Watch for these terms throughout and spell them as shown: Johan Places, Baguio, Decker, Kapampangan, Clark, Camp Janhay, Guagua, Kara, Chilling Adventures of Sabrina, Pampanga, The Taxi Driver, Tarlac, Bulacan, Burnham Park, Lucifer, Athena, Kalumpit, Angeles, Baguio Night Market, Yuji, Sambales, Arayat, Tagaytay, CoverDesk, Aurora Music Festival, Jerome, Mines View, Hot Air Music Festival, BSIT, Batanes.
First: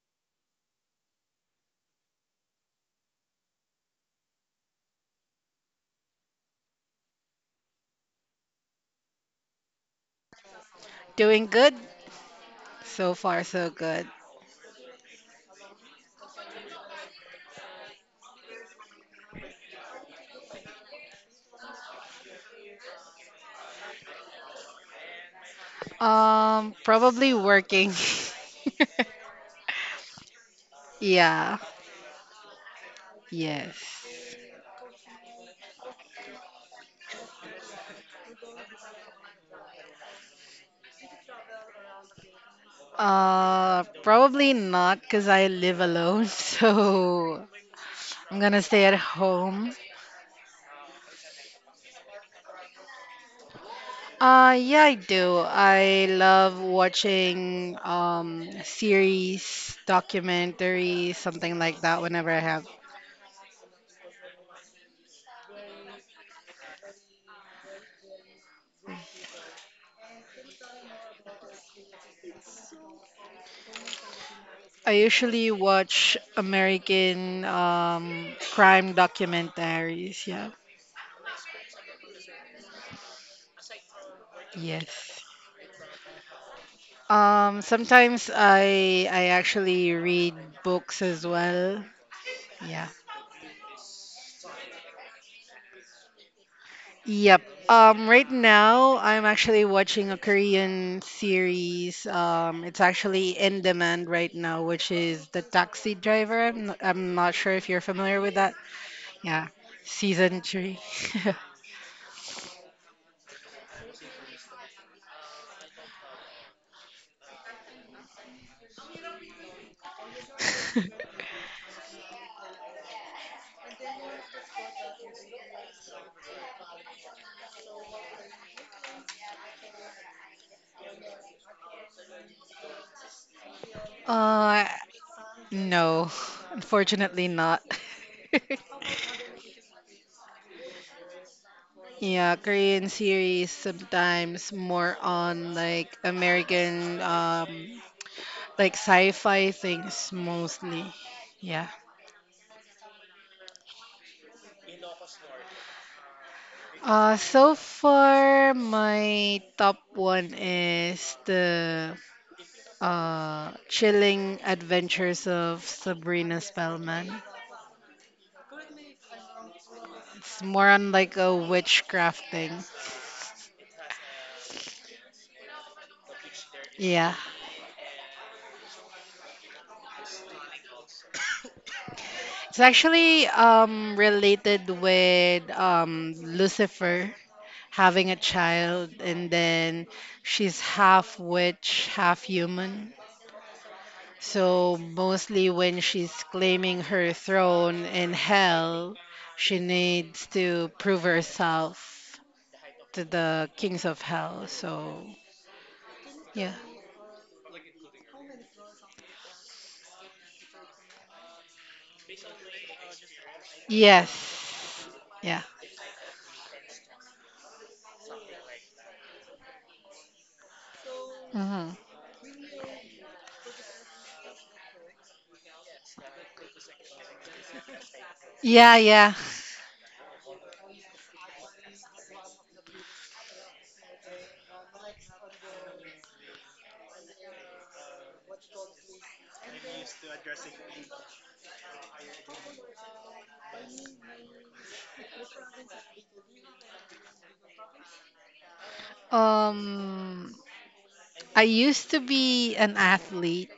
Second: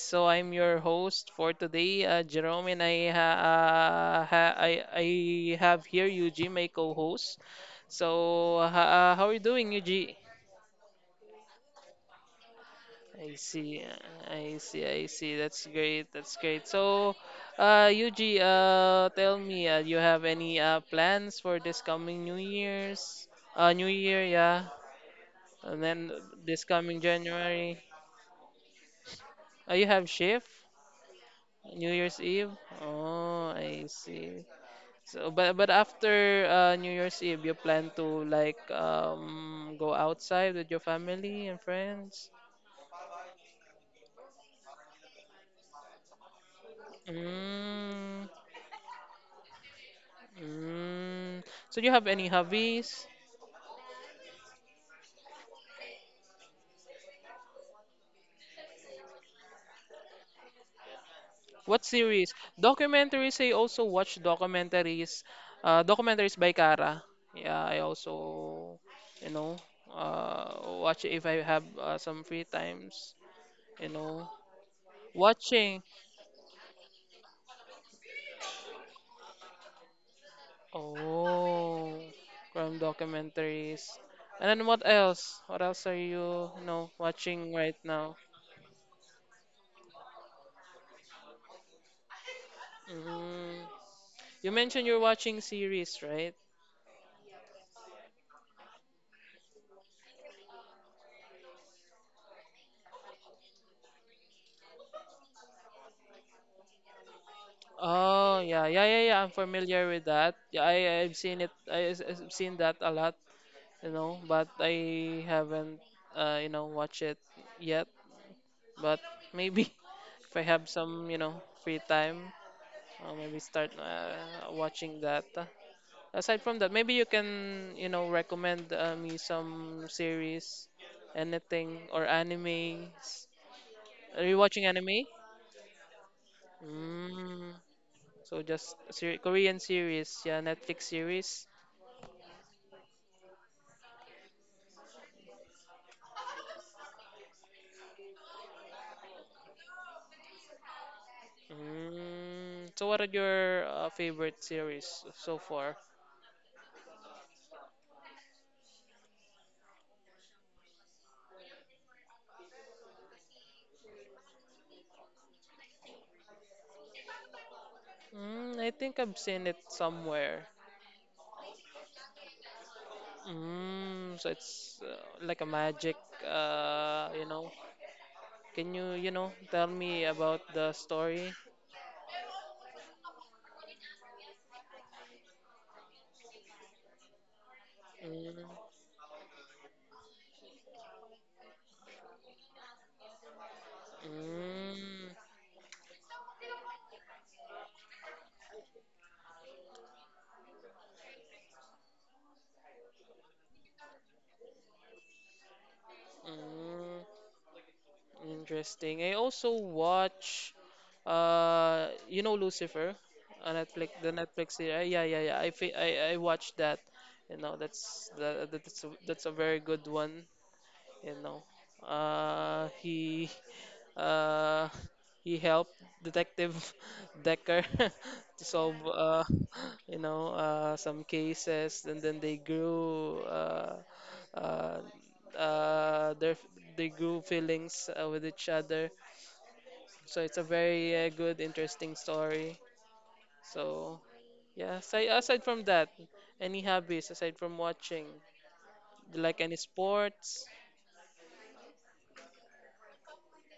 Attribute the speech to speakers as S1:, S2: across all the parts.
S1: So I'm your host for today, Jerome, and I ha ha I have here Yuji, my co-host. So ha how are you doing, Yuji?
S2: Doing good? So
S1: I
S2: far, so
S1: see,
S2: good.
S1: I see, I see. That's great. That's great. So, Yuji, tell me, you have any plans for this coming New Year's? New Year, yeah, and then this coming
S2: Probably
S1: January.
S2: working.
S1: You have shift?
S2: Yeah,
S1: New Year's Eve? Oh, I
S2: yes.
S1: see. So, but after New Year's Eve, you plan to like go outside with your family and friends?
S2: Probably not because I live alone, so
S1: Mm,
S2: I'm gonna stay at home.
S1: mm. So you have any hobbies?
S2: Yeah, I do. I love watching series, documentaries, something like
S1: What
S2: that whenever
S1: series?
S2: I have.
S1: Documentaries. I also watch documentaries. Documentaries by Kara. Yeah, I also, you know, watch it if I have some free times. You know,
S2: I usually
S1: Watching.
S2: watch American crime documentaries, yeah.
S1: Oh, crime documentaries. And then what
S2: Yes.
S1: else? What else are you watching right now?
S2: Sometimes I actually read books as well. Yeah.
S1: Mm. You mentioned you're watching series, right?
S2: Yep. Right now I'm actually watching a Korean series. It's actually in demand right now, which is The Taxi Driver. I'm not sure if you're familiar with
S1: Oh,
S2: that.
S1: yeah, yeah, yeah, yeah. I'm
S2: Yeah.
S1: familiar with that.
S2: Season
S1: Yeah,
S2: 3.
S1: I've seen it. I've seen that a lot, but I haven't, watched it yet. But maybe if I have some free time, I'll maybe start watching that. Aside from that, maybe you can recommend me some series, anything or animes. Are you watching
S2: Uh,
S1: anime?
S2: no, unfortunately
S1: Mm.
S2: not.
S1: So just a Korean series, yeah, Netflix series.
S2: Yeah, Korean series sometimes more on like American like sci-fi things mostly. Yeah.
S1: Mm. So what are your favorite series so far?
S2: So far my top one is the Chilling Adventures of Sabrina Spellman.
S1: Mm, I think I've seen it
S2: It's
S1: somewhere.
S2: more on like a witchcraft thing.
S1: Mm, so it's like a magic, uh,
S2: Yeah.
S1: you know. Can you tell me about the story?
S2: It's actually related with Lucifer having a
S1: Mm.
S2: child, and then she's half witch, half human. So,
S1: Mm,
S2: mostly when she's claiming her throne in hell, she needs to prove herself to the kings of hell. So, yeah.
S1: mm, interesting. I also watch, Lucifer, on Netflix, the Netflix series. Uh,
S2: Yes.
S1: Yeah, yeah, yeah.
S2: Yeah.
S1: I fi- I watched that. That's a very good one. You know,
S2: Hmm.
S1: uh, he Uh, he helped Detective Decker to solve,
S2: Yeah, yeah.
S1: some cases, and then they grew. Uh, their they grew feelings with each other. So it's a very good, interesting story. So yeah, aside from that, any hobbies aside from watching, do you like any
S2: Um,
S1: sports?
S2: I used to be an athlete.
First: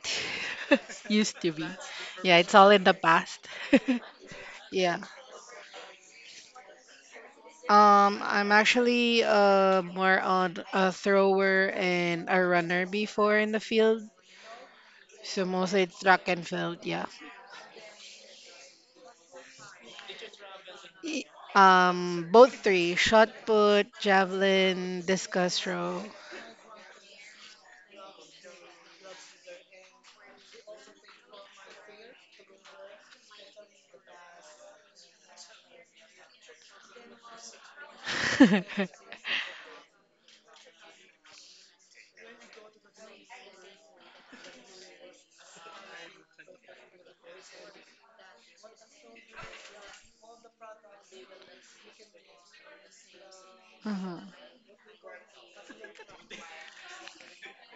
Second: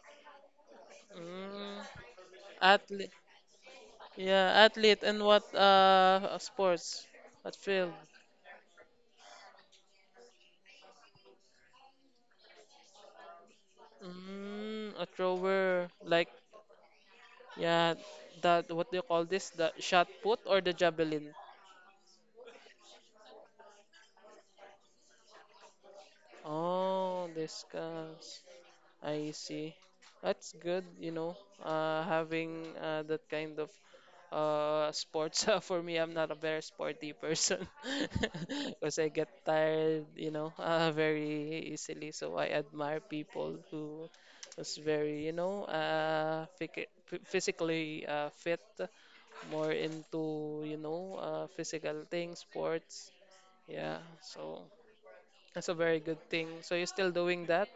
S2: Used to be.
S1: Mm,
S2: Yeah, it's all in the
S1: athlete.
S2: past.
S1: Yeah,
S2: Yeah.
S1: athlete in what sports? What field?
S2: I'm actually more on a thrower and a runner before in the field.
S1: Mm, a
S2: So mostly
S1: thrower. Like
S2: track and field, yeah.
S1: yeah, that what do you call this? The shot put or the
S2: Y-
S1: javelin?
S2: Both three, shot put, javelin, discus throw.
S1: Oh, discuss. I see. That's good, having that kind of sports. For me, I'm not a very sporty person because I get tired, very easily. So I admire people who was very, physically fit, more into, physical things, sports. Yeah,
S2: Mhm.
S1: so that's a very good thing. So you're still doing that?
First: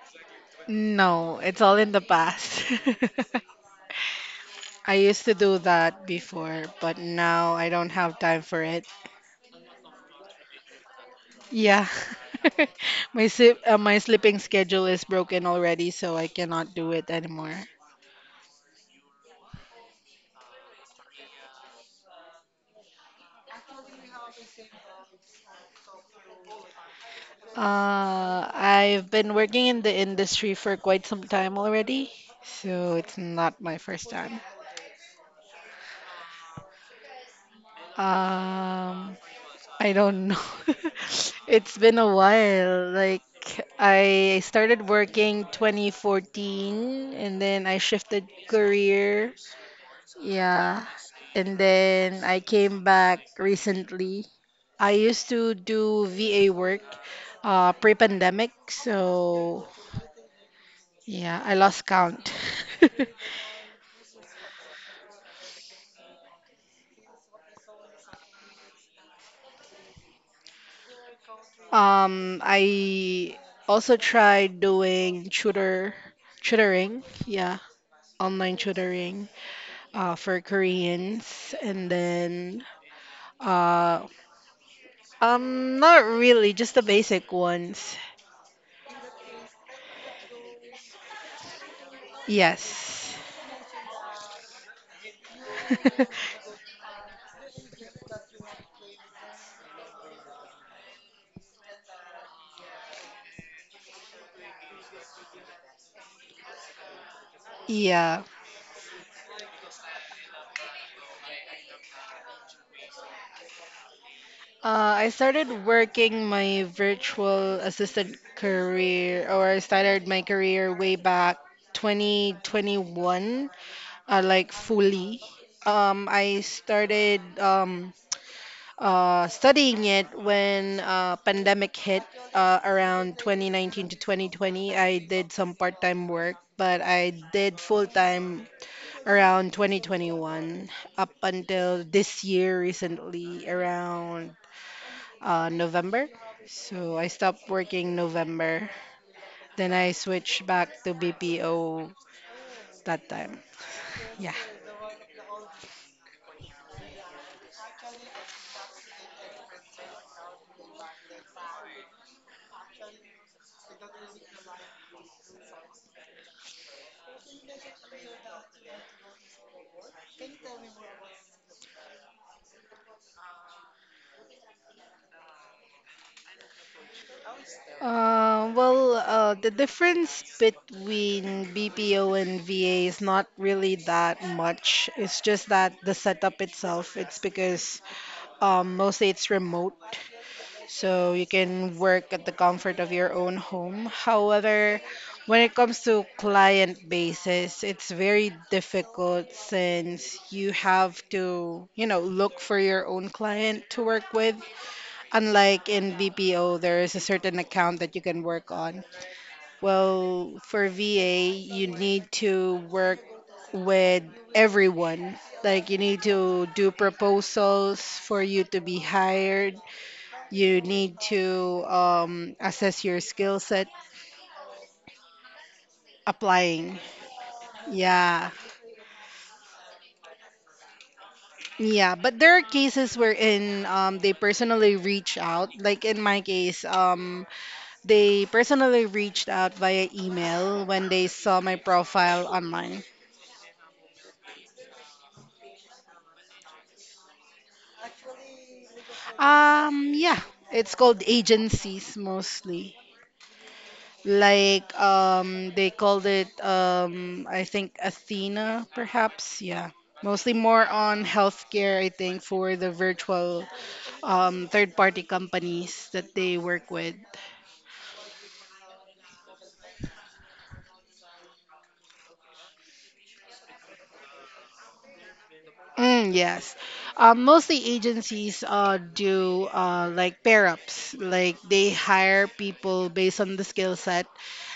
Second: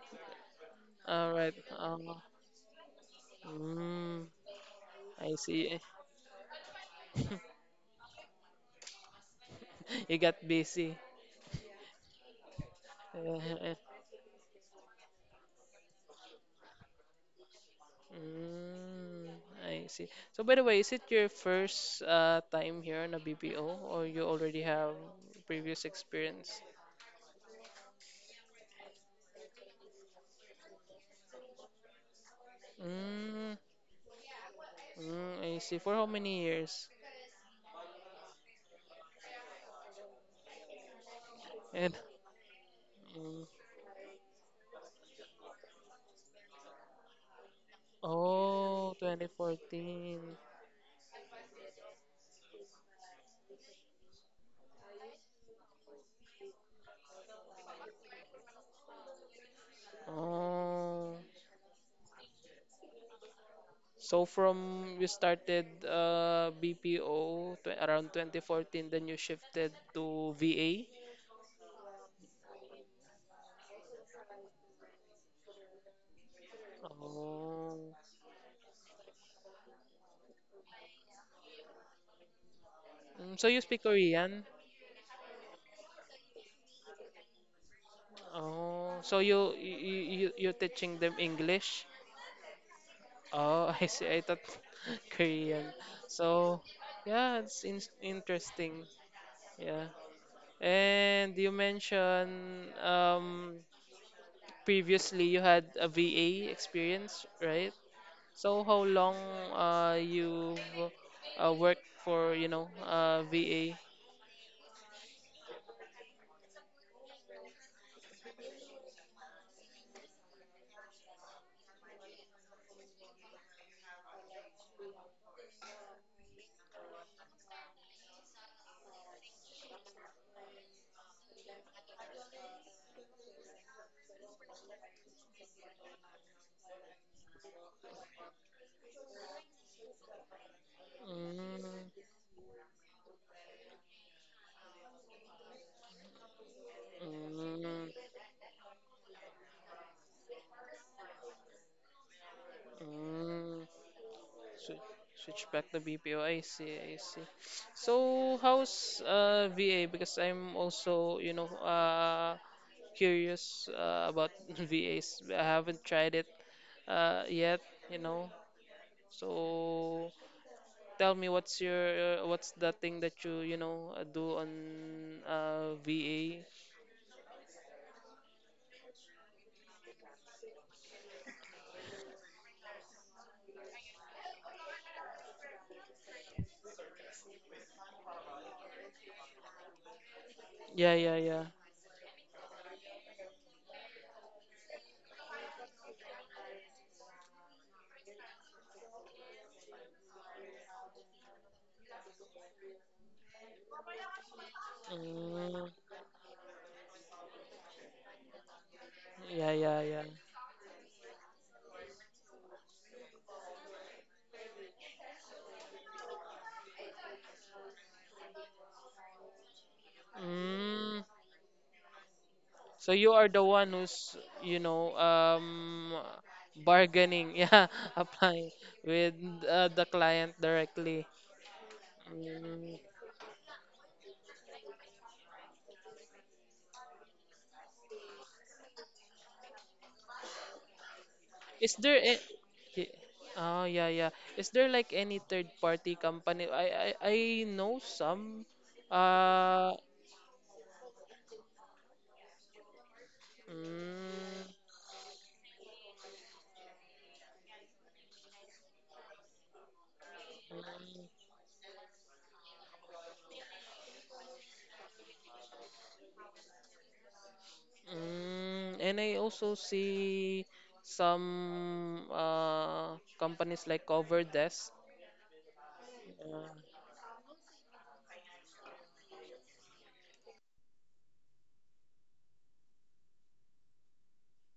S1: All
S2: No,
S1: right.
S2: it's all in the past.
S1: Mm,
S2: I used to
S1: I
S2: do
S1: see.
S2: that before, but now I don't have time for it.
S1: You got busy.
S2: Yeah. My sip, uh, my sleeping schedule is broken already, so I cannot do it anymore.
S1: Uh, mm, I see. So by the way, is it your first time here on a BPO or you already have previous experience?
S2: I've been working in the industry for quite some time already, so it's
S1: Mm,
S2: not my first time.
S1: mm, I see. For how many years?
S2: Um, I don't know. It's
S1: And
S2: been a while. Like
S1: mm,
S2: I started working 2014 and then I shifted
S1: oh,
S2: career.
S1: 2014.
S2: Yeah. And then I came back recently. I used to do VA work pre-pandemic, so
S1: Oh.
S2: yeah, I lost count.
S1: So from you started BPO tw around 2014, then you shifted to VA?
S2: I also tried doing tutoring, yeah,
S1: Oh.
S2: online tutoring for Koreans, and then
S1: Mm. So you speak
S2: uh,
S1: Korean?
S2: not really, just the basic ones.
S1: Oh, so you're teaching them English?
S2: Yes,
S1: Oh, I see. I thought Korean. So, yeah, it's in interesting. Yeah. And you mentioned previously you had a VA experience, right?
S2: yeah.
S1: So how long you've worked for, VA?
S2: I started working my virtual assistant career, or I started my career way back 2021 like fully. I started studying it when pandemic hit around 2019 to 2020. I did some part-time work, but I did full-time around 2021 up
S1: Mm,
S2: until this year recently around November. So I stopped
S1: mm,
S2: working November. Then I switched back to BPO that time.
S1: mm.
S2: Yeah.
S1: Switch, switch back the BPO. I see, I see. So how's VA? Because I'm also, curious about VAs. I haven't tried it yet, you know. So tell me what's your what's the thing that you do on VA?
S2: Well, the difference between BPO and VA is not really that much. It's just that the setup itself, it's because mostly it's remote,
S1: Yeah,
S2: so
S1: yeah,
S2: you
S1: yeah.
S2: can work at the comfort of your own home. However, when it comes to client basis, it's very difficult since you have to look for your own client to work with. Unlike
S1: Mm,
S2: in BPO, there is a certain account that you can work on.
S1: yeah, yeah, yeah.
S2: Well, for VA, you need to work with everyone. Like, you need to do proposals for you to be hired. You need
S1: Mm,
S2: to assess
S1: So
S2: your
S1: you are
S2: skill
S1: the
S2: set
S1: one who's, you know, um,
S2: applying.
S1: bargaining, yeah,
S2: Yeah.
S1: applying with the client directly.
S2: Yeah, but there are
S1: Mm.
S2: cases wherein they personally reach out. Like in my case, they personally reached out via email when they saw my
S1: Is there a
S2: profile online.
S1: y- Oh, yeah, yeah. Is there like any third party company? I know some. Uh,
S2: Yeah, it's called agencies mostly.
S1: mm,
S2: Like, they called it, I think Athena, perhaps. Yeah, mostly more on
S1: mm,
S2: healthcare, I think, for the virtual, third party companies that they work with.
S1: and I also see some companies like CoverDesk.
S2: Mm,
S1: Uh,
S2: yes. Mostly agencies do like pair ups, like they hire people based on the skill set,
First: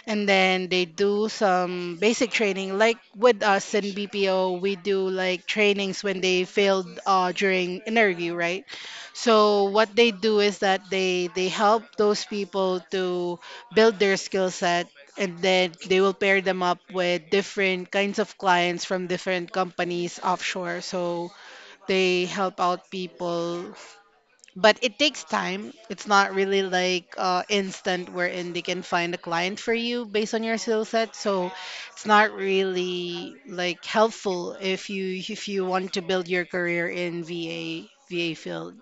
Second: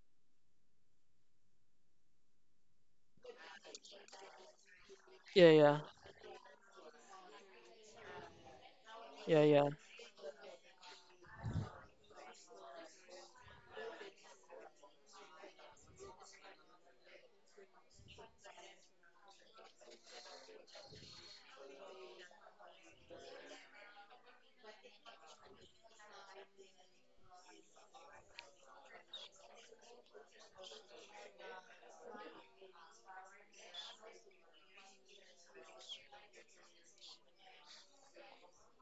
S2: and then they do some basic training. Like with us in BPO, we do like
S1: yeah yeah,
S2: trainings when they failed during interview, right?
S1: yeah,
S2: So
S1: yeah.
S2: what they do is that they help those people to build their skill set, and then they will pair them up with different kinds of clients from different companies offshore, so they help out people. But it takes time, it's not really like instant, wherein they can find a client for you based on your skill set. So it's not really like helpful if you want to build your career in VA field.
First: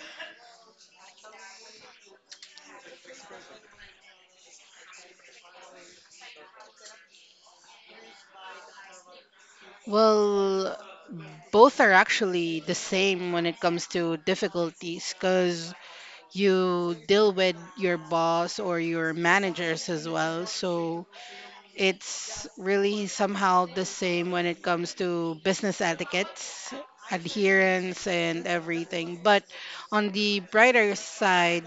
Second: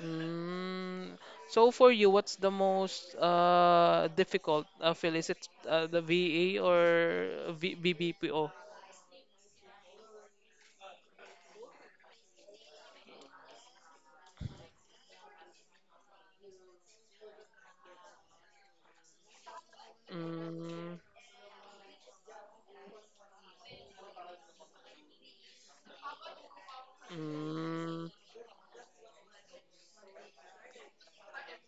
S1: Mm, so for you, what's the most difficult? Is it the VA or v VBPO?
S2: Well, both are actually the same when it comes to difficulties because you deal with your boss or your managers as well.
S1: Mm,
S2: So it's really somehow the same when it comes to business etiquettes, adherence,
S1: mm,
S2: and everything. But on the brighter side,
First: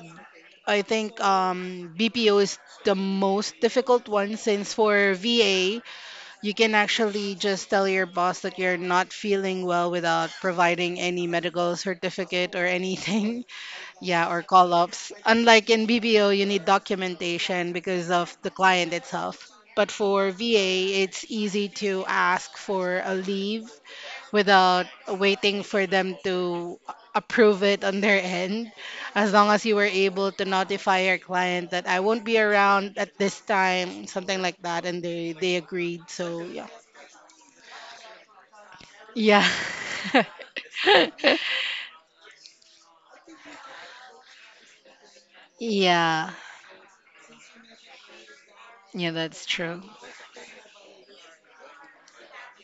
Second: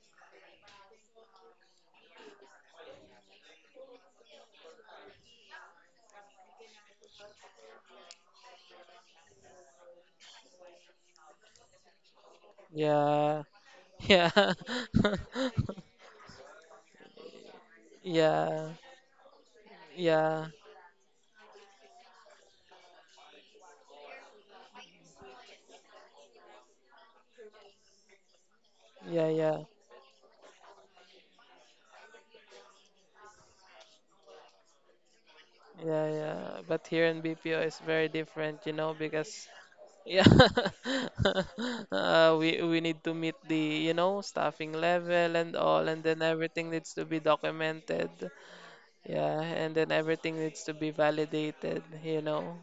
S2: I think BPO is the most difficult one since for VA, you can actually just tell your boss that you're not feeling well without providing any medical certificate or
S1: yeah,
S2: anything. Yeah,
S1: yeah,
S2: or call ups. Unlike in BBO, you need documentation because of the
S1: yeah,
S2: client itself.
S1: yeah,
S2: But for
S1: yeah,
S2: VA, it's easy to ask for a leave without waiting for them to approve it on their end. As long
S1: yeah,
S2: as you were able to notify your client that I won't be around at this time, something like that, and they agreed.
S1: yeah,
S2: So,
S1: yeah.
S2: yeah.
S1: But here in BPO, it's very different,
S2: Yeah.
S1: because yeah, we need to meet the staffing level and all, and then
S2: Yeah.
S1: everything needs to be documented.
S2: Yeah,
S1: Yeah,
S2: that's
S1: and
S2: true.
S1: then everything needs to be validated.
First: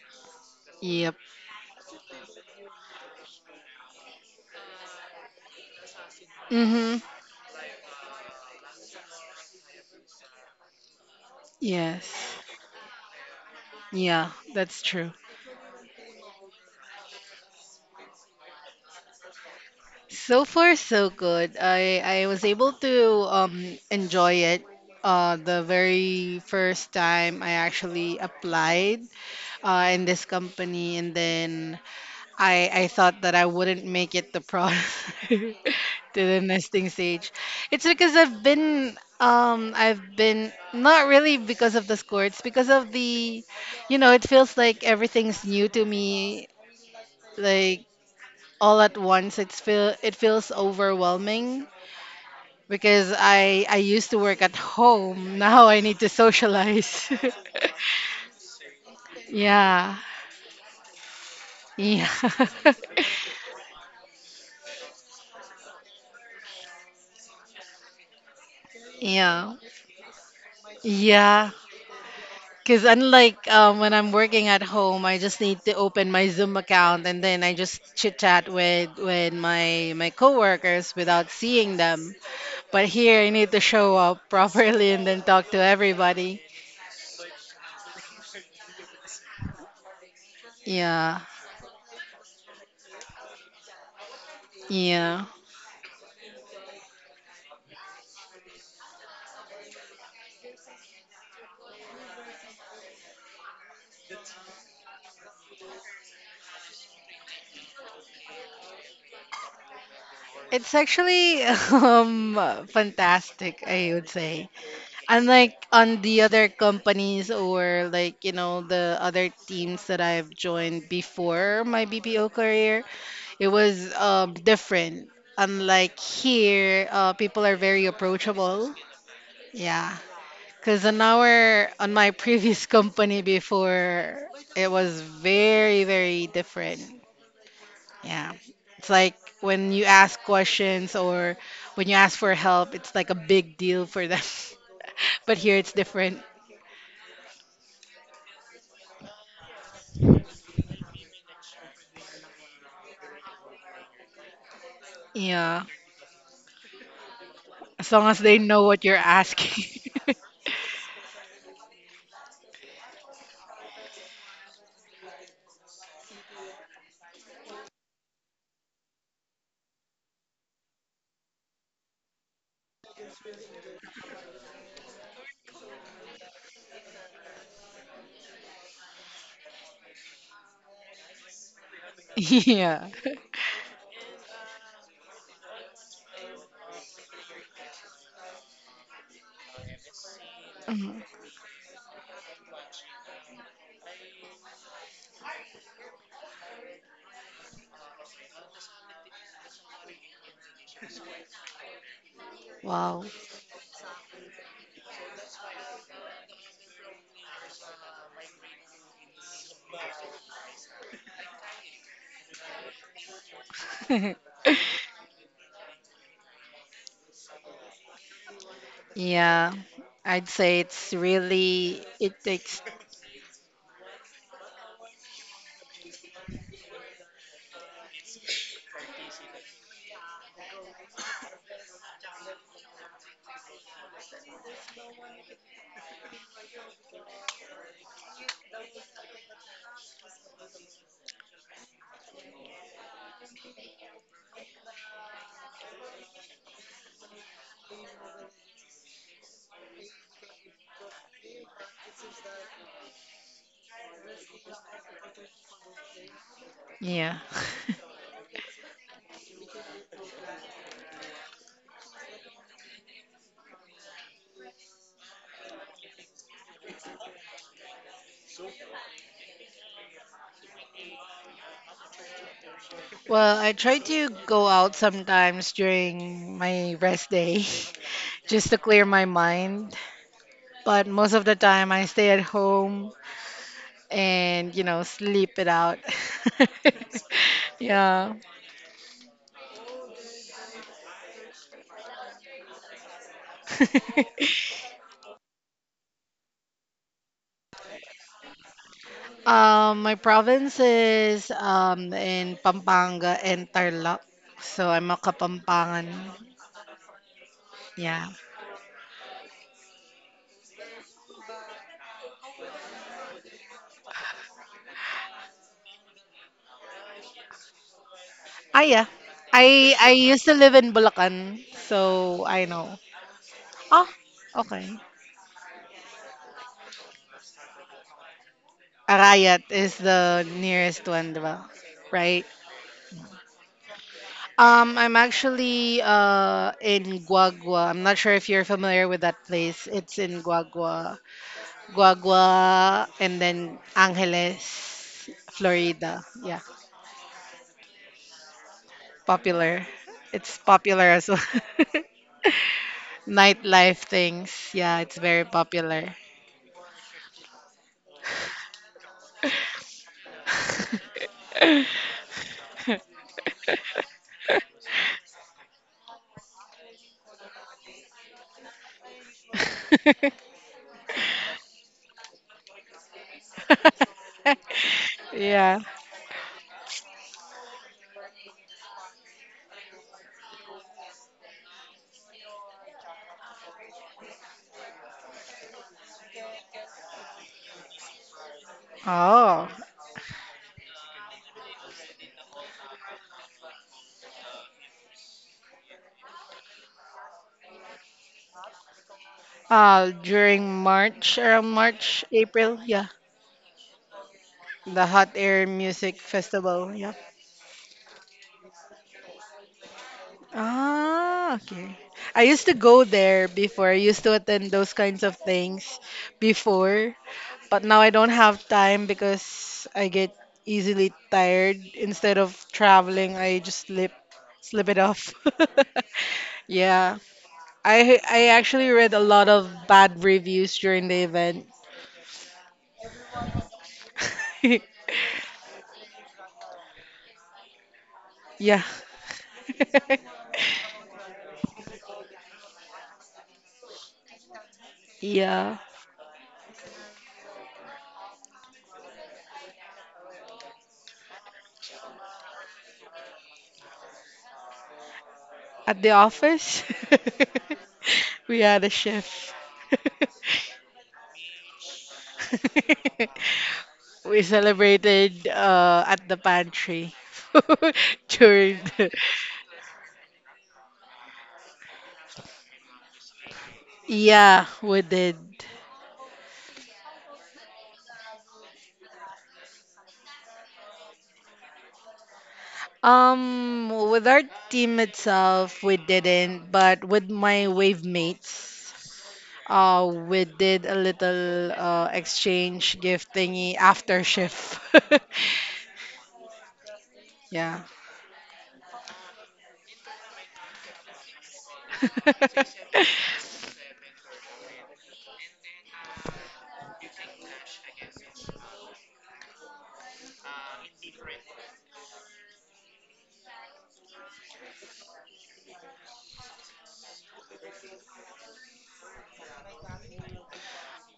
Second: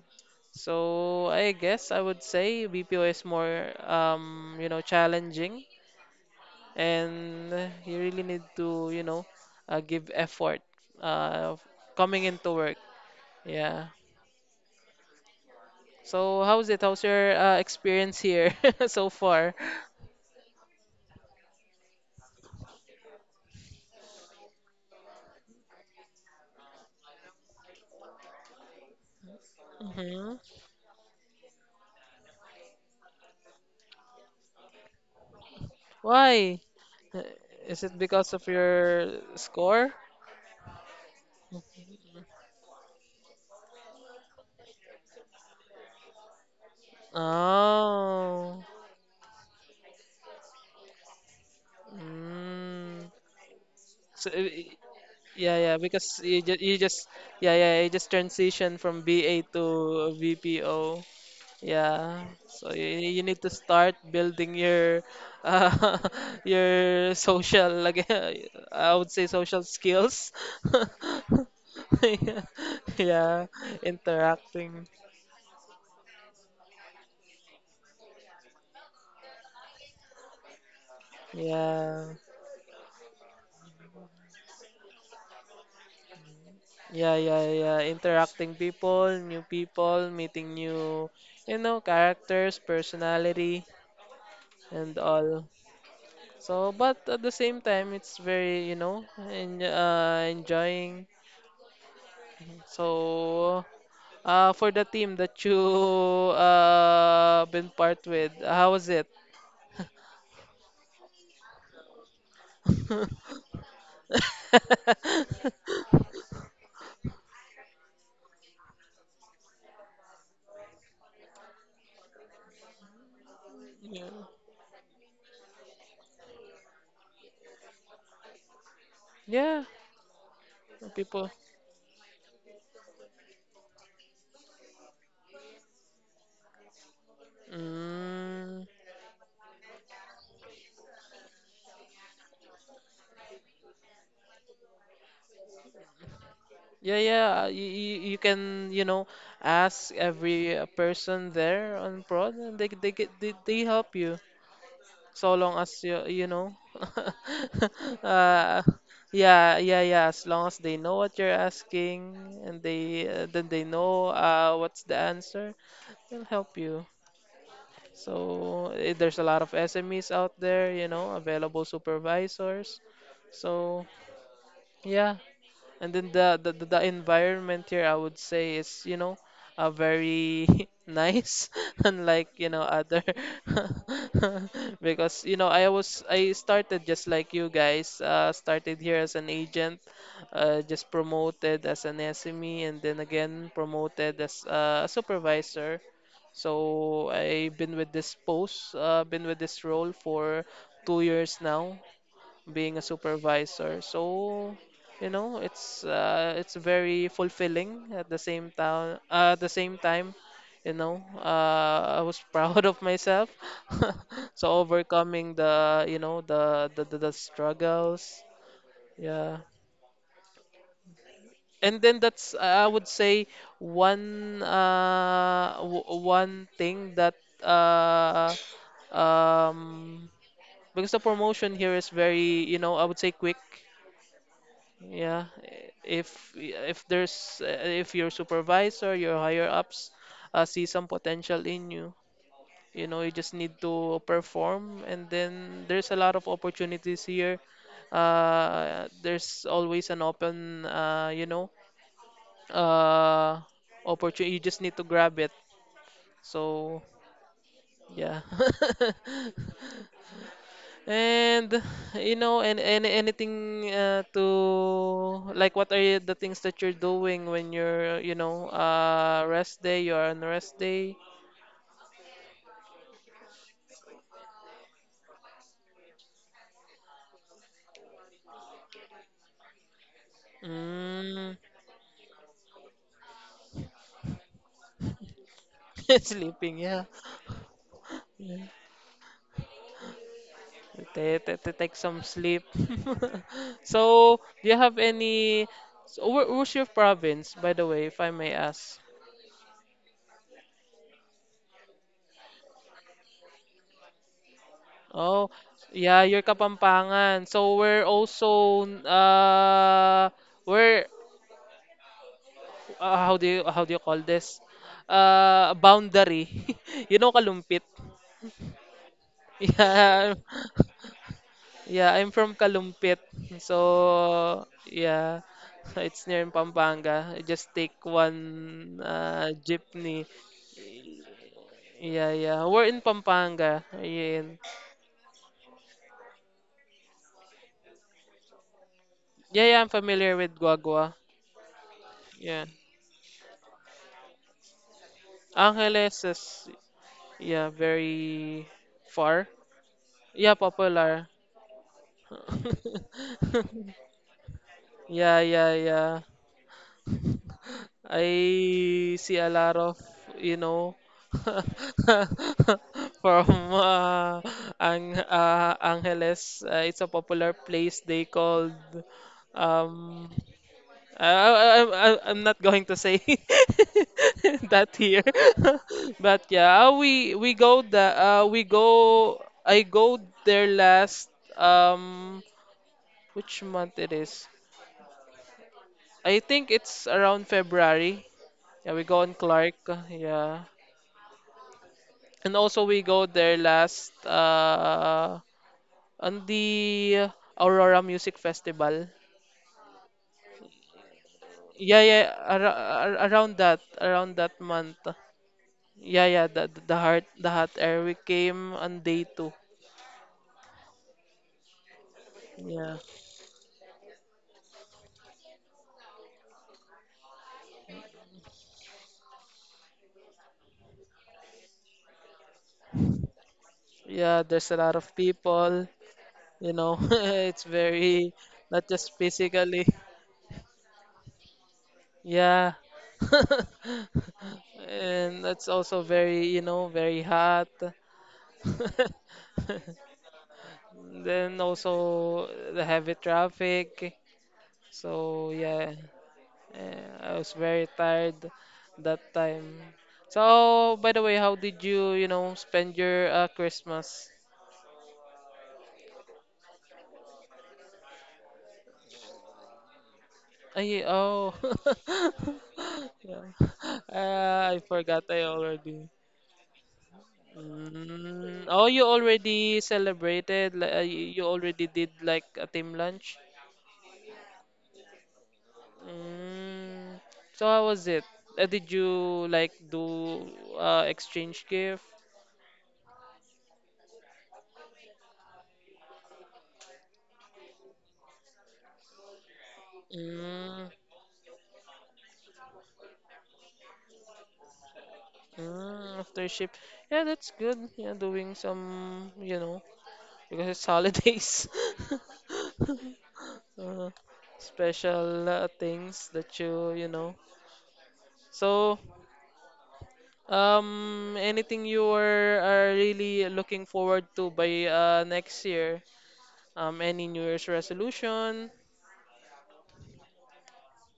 S2: Yep.
S1: So I guess I would say BPO is more challenging,
S2: Mm hmm.
S1: and you really need to, give effort uh coming
S2: Yes.
S1: into work. Yeah.
S2: Yeah, that's true.
S1: So how's it? How's your experience here so far?
S2: So far, so good. I was able to enjoy it. The very first time I actually applied in this
S1: Hmm.
S2: company, and then I thought that I wouldn't make it the product to the
S1: Why?
S2: nesting
S1: Uh,
S2: stage.
S1: Is
S2: It's
S1: it
S2: because
S1: because
S2: I've
S1: of
S2: been
S1: your
S2: um
S1: score?
S2: I've been not really because of the score. It's because of the, you know, it feels like everything's new to me. Like
S1: Oh.
S2: all at once it feels overwhelming
S1: Mm.
S2: because I used to
S1: So,
S2: work at home.
S1: yeah,
S2: Now
S1: yeah,
S2: I need to
S1: because you just, you just,
S2: socialize.
S1: yeah, yeah, you just transition from BA
S2: Yeah.
S1: to VPO.
S2: Yeah.
S1: Yeah, so you, you need to start building uh, your social, like, I would say
S2: Yeah.
S1: social skills.
S2: Yeah.
S1: Yeah,
S2: Because
S1: yeah,
S2: unlike when I'm working at
S1: interacting.
S2: home, I just need to open my Zoom account, and then I just chit chat with my coworkers without seeing
S1: Yeah,
S2: them. But here I need to show up properly and then talk to everybody.
S1: yeah, yeah, yeah. Interacting people, new people, meeting new,
S2: Yeah,
S1: characters, personality, and
S2: yeah.
S1: all. So, but at the same time, it's very, en enjoying. So, for the team that you been part with, how was it?
S2: It's actually fantastic, I would say. Unlike on the other companies or like, the other teams that I've joined before my BPO career, it was
S1: Yeah,
S2: different. Unlike here, people are very approachable.
S1: yeah,
S2: Yeah. Because on
S1: people.
S2: our on my previous company before, it was very, very different. Yeah.
S1: Mm,
S2: It's like when you ask questions or when you ask for help, it's like a big deal for them. But here it's different.
S1: yeah, yeah. You can, ask every person there on prod, and they help you. So long
S2: Yeah.
S1: as you know.
S2: As long as they
S1: uh
S2: know what you're
S1: yeah, yeah,
S2: asking.
S1: yeah, as long as they know what you're asking, and they then they know what's the answer, they'll help you. So there's a lot of SMEs out there, available supervisors. So yeah, and then the environment here, I would say, is, very nice, unlike,
S2: Yeah.
S1: other. Because, I started just like you guys, started here as an agent, just
S2: Mhm.
S1: promoted as an SME, and then again promoted as a supervisor. So I've been with this role for 2 years now being a
S2: Wow.
S1: supervisor. So, it's it's very fulfilling at the same time. At the same time, I was proud of myself. So overcoming the, you know, the struggles. Yeah.
S2: Yeah. I'd say it's
S1: And
S2: really,
S1: then
S2: it
S1: that's
S2: takes,
S1: I would say one thing that uh um because the promotion here is very, I would say quick. Yeah, if your higher ups see some potential in you, you just need to perform, and then there's a lot of opportunities here. There's always an open, uh, opportunity. You just need to grab it. So
S2: yeah.
S1: yeah. And and anything to like, what are you, the things that you're doing when you're, rest day? You're on rest day.
S2: Well, I try to go out sometimes during my rest day just to clear my mind. But most of the
S1: Mm,
S2: time, I stay at home and sleep it out.
S1: sleeping, yeah.
S2: Yeah.
S1: Yeah. Take some sleep. So, do you have any? So, where's your province, by the way, if I may ask?
S2: My province is in Pampanga and Tarlac. So I'm a
S1: Oh,
S2: Kapampangan.
S1: yeah, you're Kapampangan. So we're
S2: Yeah.
S1: also we're how do you call this? Boundary. Kalumpit.
S2: Ah, yeah. I
S1: Yeah.
S2: used to live in Bulacan, so
S1: Yeah, I'm from
S2: I know.
S1: Kalumpit.
S2: Ah,
S1: So,
S2: okay.
S1: yeah. It's near in Pampanga. I just take one
S2: Arayat is
S1: jeepney.
S2: the nearest one, di ba?
S1: Yeah,
S2: Right?
S1: yeah. We're in Pampanga. Ayan.
S2: I'm actually in Guagua. I'm not sure if you're familiar with that
S1: Yeah, yeah,
S2: place.
S1: I'm
S2: It's
S1: familiar
S2: in
S1: with Guagua.
S2: Guagua.
S1: Yeah.
S2: Guagua and then Angeles,
S1: Angeles
S2: Florida. Yeah.
S1: is, yeah, very far.
S2: Popular.
S1: Yeah,
S2: It's popular
S1: popular.
S2: as well. Nightlife things. Yeah, it's
S1: Yeah,
S2: very
S1: yeah,
S2: popular.
S1: yeah. I see a lot of, you know, from uh, Angeles. It's a popular place they called. Um, I, I, I'm not going to say that here,
S2: Yeah.
S1: but yeah, we go. I go there last. Um, which month it is? I think it's around February. Yeah, we go on
S2: Oh.
S1: Clark. Yeah. And also we go there last on the Aurora Music Festival.
S2: During March, around
S1: Yeah,
S2: March,
S1: yeah,
S2: April, yeah.
S1: around that month.
S2: The Hot Air Music
S1: Yeah, yeah,
S2: Festival, yeah.
S1: the hot air we came on day two.
S2: Ah, okay. I used to
S1: Yeah.
S2: go there before. I used to attend those kinds of things before, but now I don't have time because I get easily tired. Instead of traveling, I just slip
S1: Yeah, there's a
S2: slip
S1: lot
S2: it
S1: of
S2: off.
S1: people, you know.
S2: Yeah.
S1: It's
S2: I
S1: very
S2: I
S1: not
S2: actually read
S1: just
S2: a lot of
S1: physically.
S2: bad reviews during the event.
S1: Yeah. And that's also very, very hot.
S2: Yeah.
S1: Then also the heavy traffic. So
S2: Yeah.
S1: yeah, I was very tired that time. So by the way, how did you spend your Christmas?
S2: At the office, we had a chef.
S1: Ay, oh. Yeah.
S2: We
S1: I forgot I
S2: celebrated
S1: already.
S2: at the pantry
S1: Mm,
S2: during
S1: oh, you
S2: the.
S1: already celebrated. You already did like a team lunch.
S2: Yeah, we did.
S1: Mm, so how was it? Did you like do exchange gift?
S2: With our team itself, we didn't, but with my wave mates, we did
S1: Mm.
S2: a little exchange gift thingy after shift.
S1: Mm, after shift. Yeah, that's good.
S2: Yeah.
S1: Yeah, doing some, because it's holidays. uh, special things that you know. So, anything you are really looking forward to by next year? Any New Year's resolution?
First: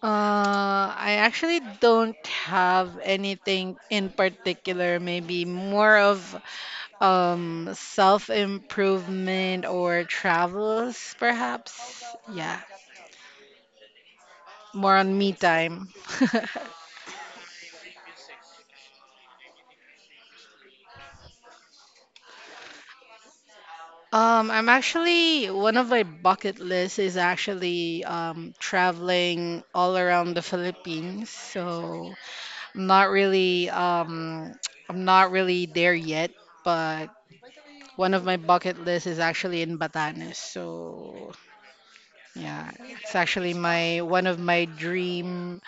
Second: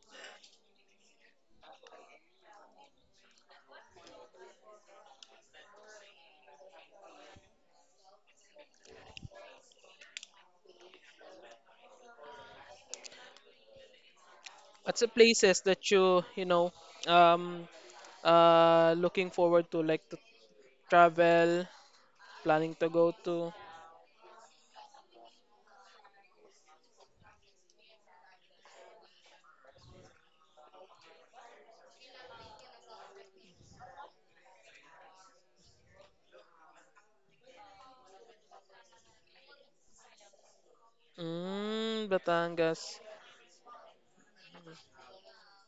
S2: I actually don't have anything in particular, maybe more of self-improvement or travels, perhaps. Yeah, more
S1: What's the
S2: on me
S1: places
S2: time.
S1: that youum, looking forward to, like to travel, planning to go to?
S2: I'm actually One of my bucket lists is actually traveling all around the Philippines. So I'm not really I'm not really there yet, but one of my bucket lists is actually in Batanes. So
S1: Mm,
S2: yeah,
S1: Batangas.
S2: it's actually my one of my dream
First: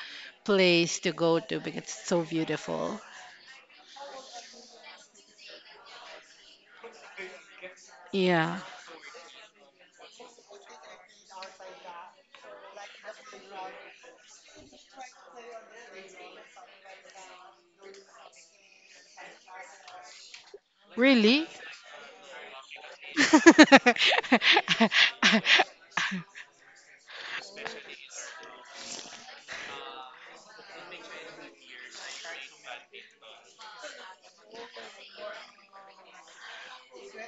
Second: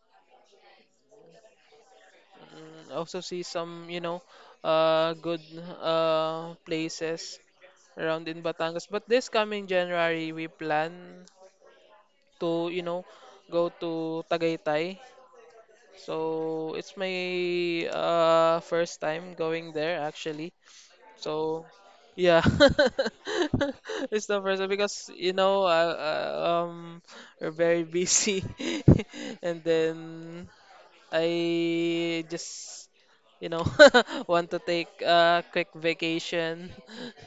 S2: place to go to because it's so
S1: Mm,
S2: beautiful.
S1: also see some good places around in
S2: Yeah,
S1: Batangas. But this coming January, we plan to go to Tagaytay. So it's my first time going there actually.
S2: really.
S1: So yeah, it's the first time because we're very busy, and then I just, you know, want to take a quick vacation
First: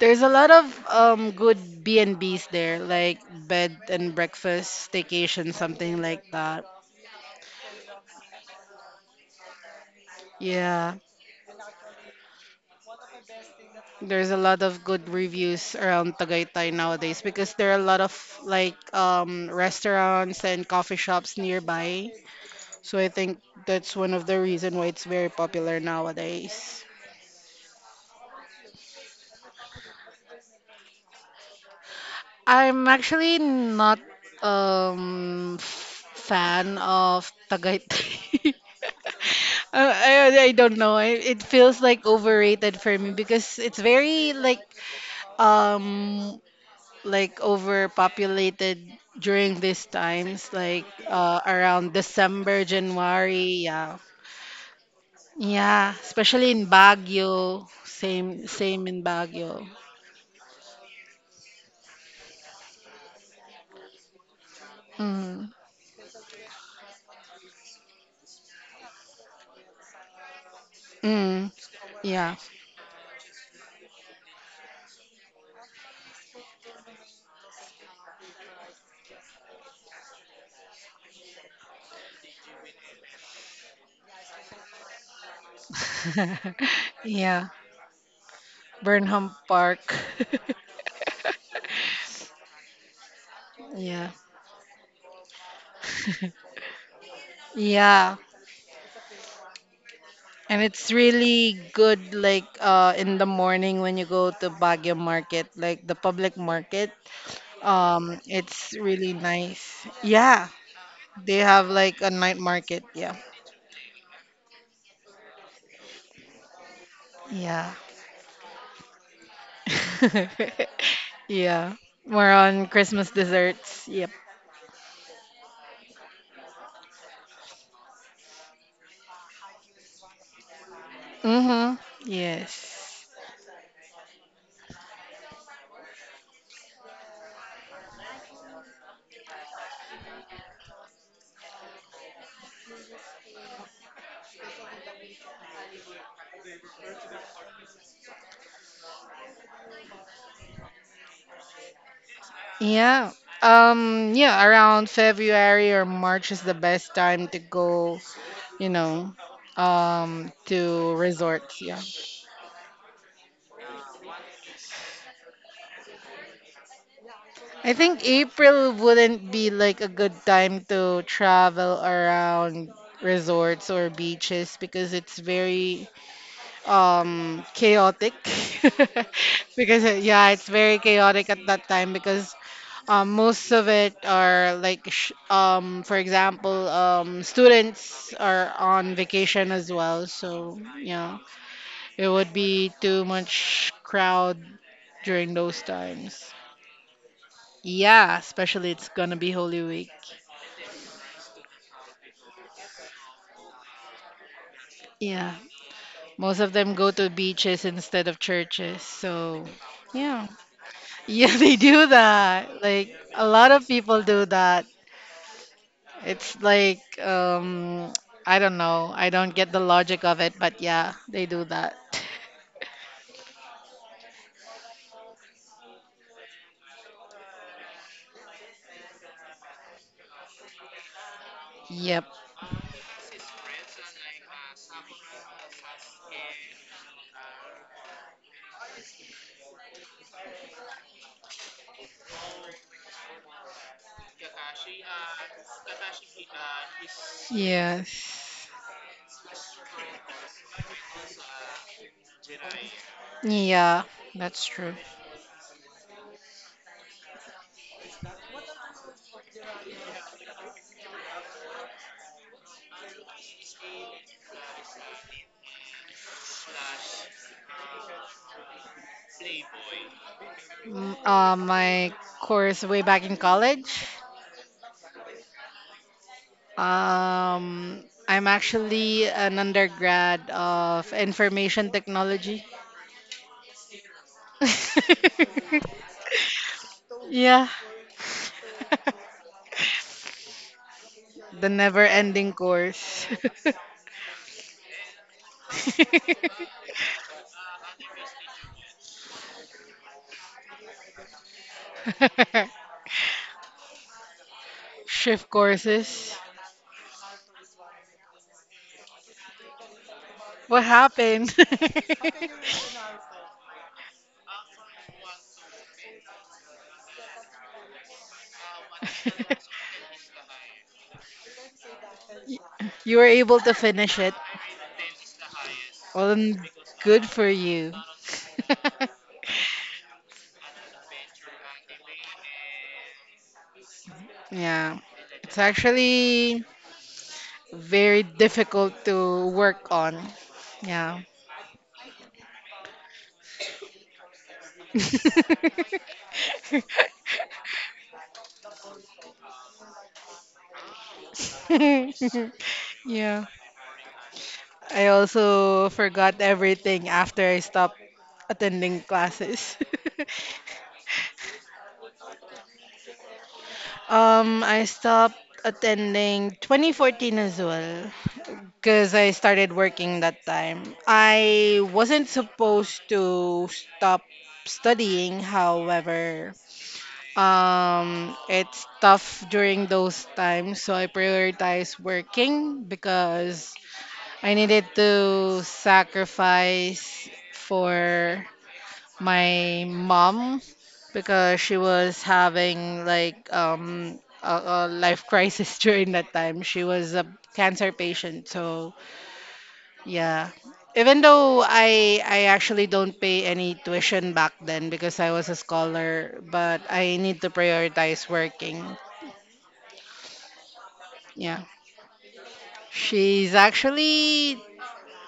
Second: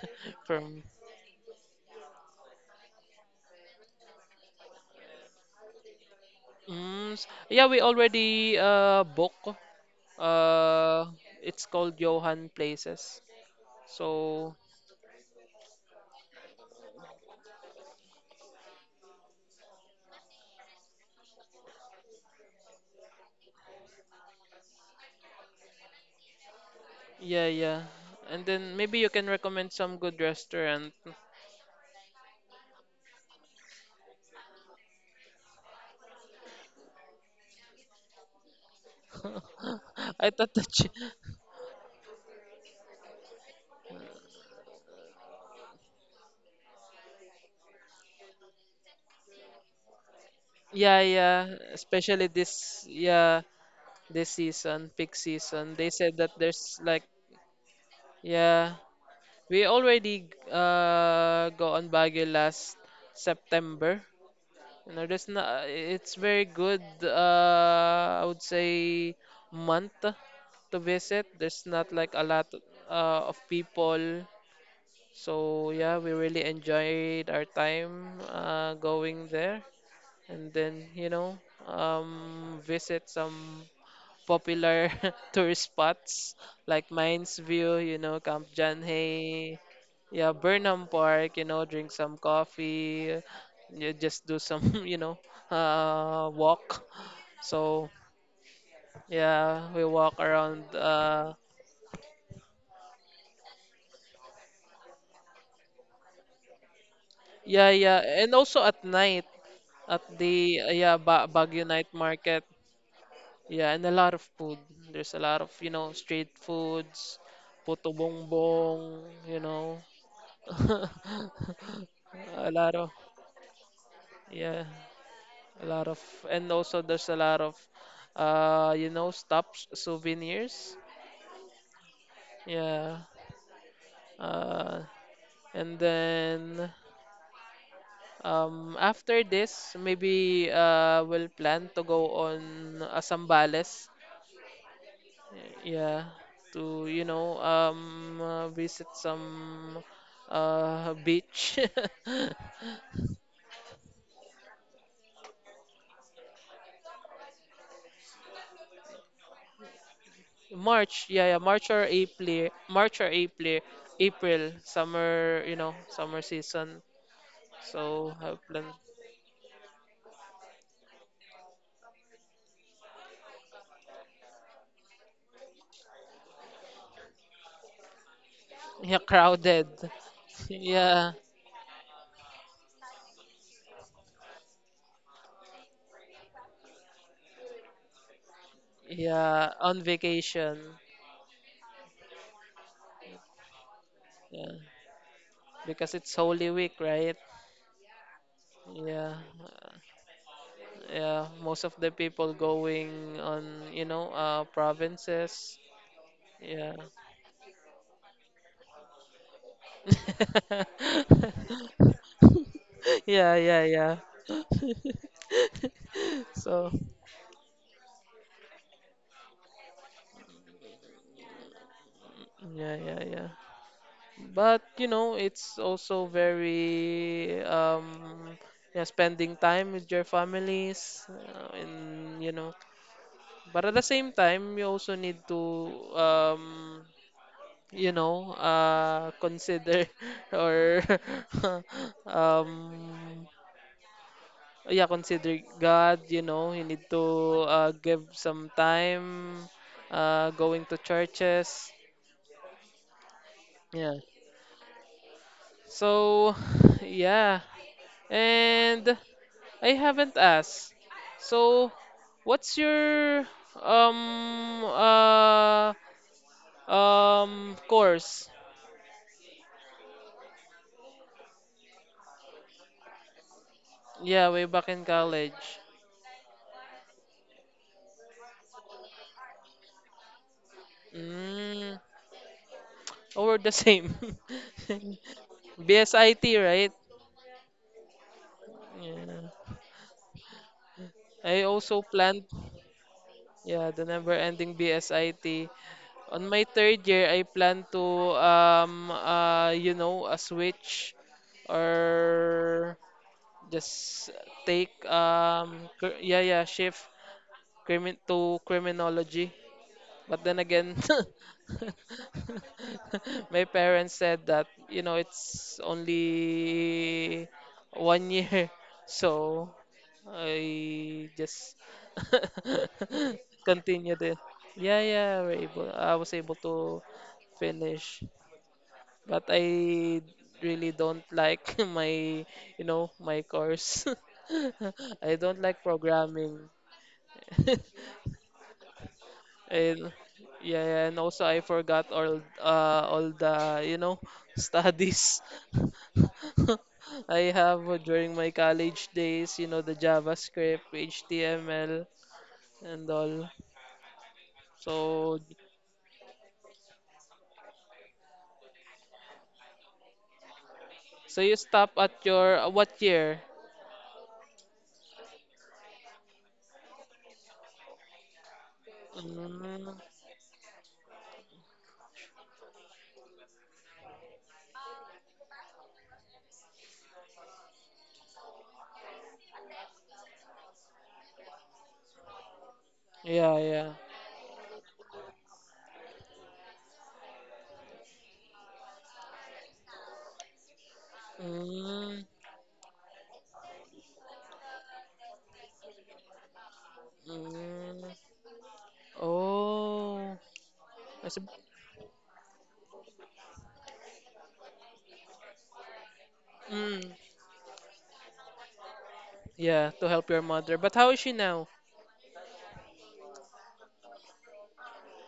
S2: There's a lot
S1: from.
S2: of good B&Bs there, like bed and breakfast, staycation, something like that.
S1: Mm, yeah, we already booked.
S2: Yeah,
S1: Uh, it's called Johan Places.
S2: there's a
S1: So
S2: lot of good reviews around Tagaytay nowadays because there are a lot of like restaurants and coffee shops nearby. So I think that's one of the reason why it's very popular nowadays.
S1: yeah, yeah, and then maybe you can recommend some good restaurant.
S2: I'm actually not fan of Tagaytay. Uh,
S1: I
S2: I, I
S1: thought that.
S2: don't
S1: You.
S2: know. I, it feels like overrated for me because it's very um like overpopulated during these times like
S1: Yeah, yeah,
S2: around
S1: especially
S2: December,
S1: this yeah
S2: January, yeah.
S1: this season, peak season. They
S2: Yeah,
S1: said that
S2: especially in
S1: there's like,
S2: Baguio. Same
S1: yeah.
S2: same in Baguio.
S1: We already go on Baguio last September. There's
S2: Mm.
S1: not, it's very good, I would say, month to visit.
S2: Mm.
S1: There's not like a
S2: Yeah.
S1: lot of people. So yeah, we really enjoyed our time going there. And then, visit some popular tourist spots like Mines
S2: Yeah.
S1: View, Camp
S2: Burnham
S1: Janhay,
S2: Park.
S1: yeah, Burnham Park, drink some coffee, yeah,
S2: Yeah.
S1: just do some, walk. So,
S2: Yeah.
S1: yeah, we walk
S2: And
S1: around.
S2: it's really good like in the morning when you go to Baguio market, like the public market.
S1: Yeah, yeah, and also
S2: It's
S1: at
S2: really
S1: night
S2: nice.
S1: at
S2: Yeah.
S1: the yeah ba
S2: They
S1: Baguio
S2: have
S1: Night
S2: like a night
S1: Market.
S2: market, yeah.
S1: Yeah, and a lot of food. There's a lot of street foods,
S2: Yeah.
S1: puto bongbong,
S2: Yeah. More
S1: a
S2: on
S1: lot of.
S2: Christmas desserts. Yep.
S1: Yeah, a lot of, and also there's a lot of, stops, souvenirs.
S2: Mhm.
S1: Yeah.
S2: Yes.
S1: Uh, and then after this, maybe we'll plan to go on Sambales. Yeah, to visit some beach.
S2: Yeah. Yeah, around February or March is the best time to go, you know, to
S1: March, yeah, yeah,
S2: resorts.
S1: March
S2: Yeah.
S1: or April, April, summer, summer season.
S2: I think
S1: So have
S2: April
S1: plans.
S2: wouldn't be like a good time to travel around resorts or beaches because it's very chaotic
S1: Yeah, crowded.
S2: because yeah, it's very
S1: Yeah,
S2: chaotic at that time because. Most of it are like, for example, students are on vacation
S1: yeah,
S2: as
S1: on
S2: well.
S1: vacation.
S2: So, yeah, it would be too much crowd
S1: Yeah,
S2: during those
S1: because it's
S2: times.
S1: Holy Week, right?
S2: Yeah, especially it's gonna
S1: Yeah,
S2: be Holy Week.
S1: yeah. Most of the people going on,
S2: Yeah,
S1: provinces.
S2: most of
S1: Yeah.
S2: them go to beaches instead of churches. So, yeah. Yeah, they do that. Like, a
S1: Yeah,
S2: lot
S1: yeah,
S2: of
S1: yeah.
S2: people do that. It's
S1: So,
S2: like I don't know. I don't get the logic of it, but yeah, they do that.
S1: yeah, yeah, yeah. But it's also very yeah, spending time with your families
S2: Yep.
S1: and. But at the same time, you also need to um consider or um yeah consider God. You need to give
S2: Yes.
S1: some time going to churches.
S2: Yeah,
S1: Yeah.
S2: that's true.
S1: So yeah. And I haven't asked. So, what's your um uh course?
S2: My course way back in college.
S1: Yeah, way back in college.
S2: I'm actually an undergrad of information
S1: Mm,
S2: technology.
S1: oh, we're the same. BSIT, right?
S2: Yeah,
S1: Yeah. I
S2: the
S1: also planned,
S2: never-ending course.
S1: yeah, the never-ending BSIT. On my third year, I plan to a switch or just take
S2: Shift courses.
S1: yeah yeah shift crimin to criminology. But then
S2: What
S1: again,
S2: happened?
S1: my parents said that it's only 1 year, so I just
S2: You were able to finish
S1: continued
S2: it.
S1: it. Yeah, we're able. I was
S2: Well,
S1: able
S2: then,
S1: to
S2: good for you.
S1: finish, but I really don't like my course.
S2: Yeah.
S1: I
S2: It's
S1: don't like programming.
S2: actually very difficult to work
S1: And
S2: on.
S1: yeah, yeah, and
S2: Yeah.
S1: also I forgot all the, studies I have during my college days, the JavaScript, HTML and
S2: Yeah.
S1: all.
S2: I
S1: So
S2: also forgot everything after I stopped attending classes.
S1: so you stop at your what year?
S2: I stopped attending 2014 as well because I started
S1: Mm,
S2: working that time. I wasn't supposed to stop studying, however, it's tough during those times, so I prioritize working
S1: yeah,
S2: because
S1: yeah.
S2: I needed to sacrifice for my mom because she was
S1: Mm,
S2: having like a life crisis during that time. She was a cancer
S1: mm.
S2: patient, so
S1: Oh,
S2: yeah. Even
S1: I
S2: though I actually don't pay any tuition back then because I was a scholar, but
S1: mm,
S2: I need to prioritize working.
S1: yeah, to help your mother. But how is she
S2: Yeah.
S1: now?
S2: She's actually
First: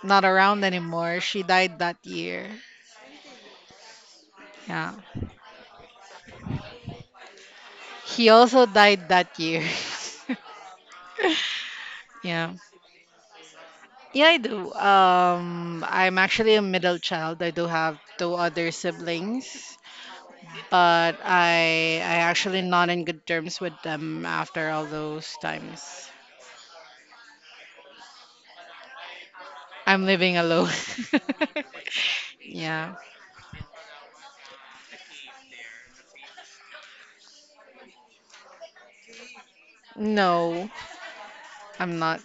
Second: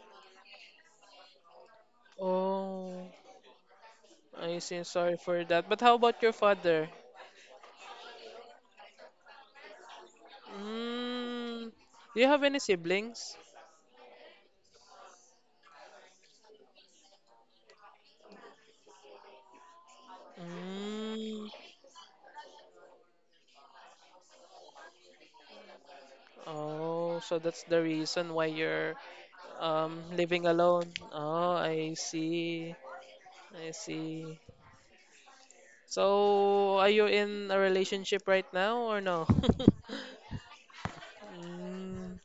S2: not around anymore. She died that year.
S1: Oh, I see.
S2: Yeah.
S1: Sorry for that. But how about your father?
S2: He also died that year.
S1: Mm, do you have
S2: Yeah.
S1: any siblings?
S2: Yeah, I do. I'm actually a middle child. I do have two other siblings, but
S1: Mm,
S2: I actually not in good terms with them after all those times.
S1: oh, so that's the reason why you're
S2: I'm living
S1: living
S2: alone.
S1: alone. Oh, I see.
S2: Yeah.
S1: I see. So, are you in a relationship right now or no?
S2: No, I'm
S1: Mm,
S2: not.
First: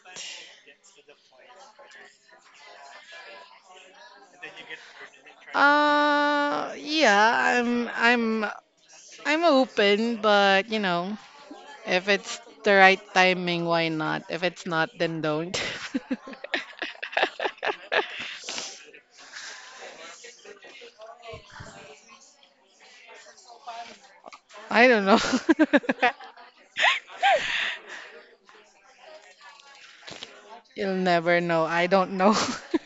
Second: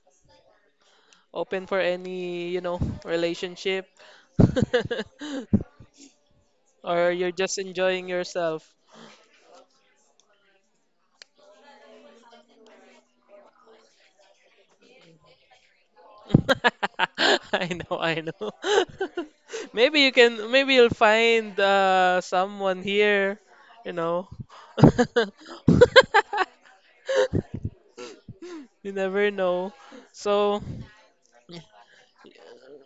S1: open for any, relationship. Or you're
S2: Yeah,
S1: just
S2: I'm
S1: enjoying
S2: I'm
S1: yourself.
S2: I'm open, but if it's the right timing, why not? If it's not, then don't.
S1: I know, I know. Maybe you'll find someone here, you know.
S2: I don't know.
S1: You never know. So,
S2: You'll never know. I don't know.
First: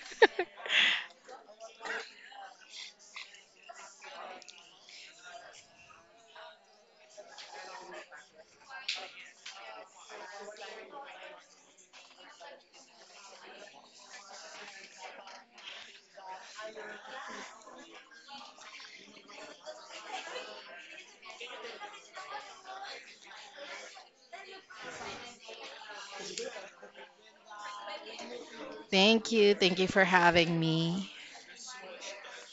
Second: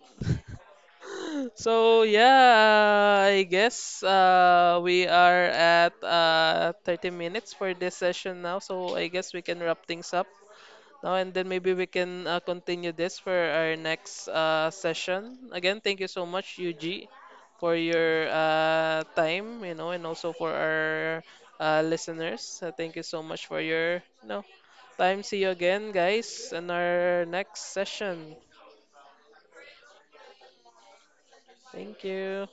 S1: So yeah, I guess we are at 30 minutes for this session now. So I guess we can wrap things up now, and then maybe we can continue this for our next session. Again, thank you so much, Yuji, for your time, and also for our listeners. Thank you so much for your time. See you again, guys, in our next session.
S2: Thank you. Thank you for having me.
S1: Thank you.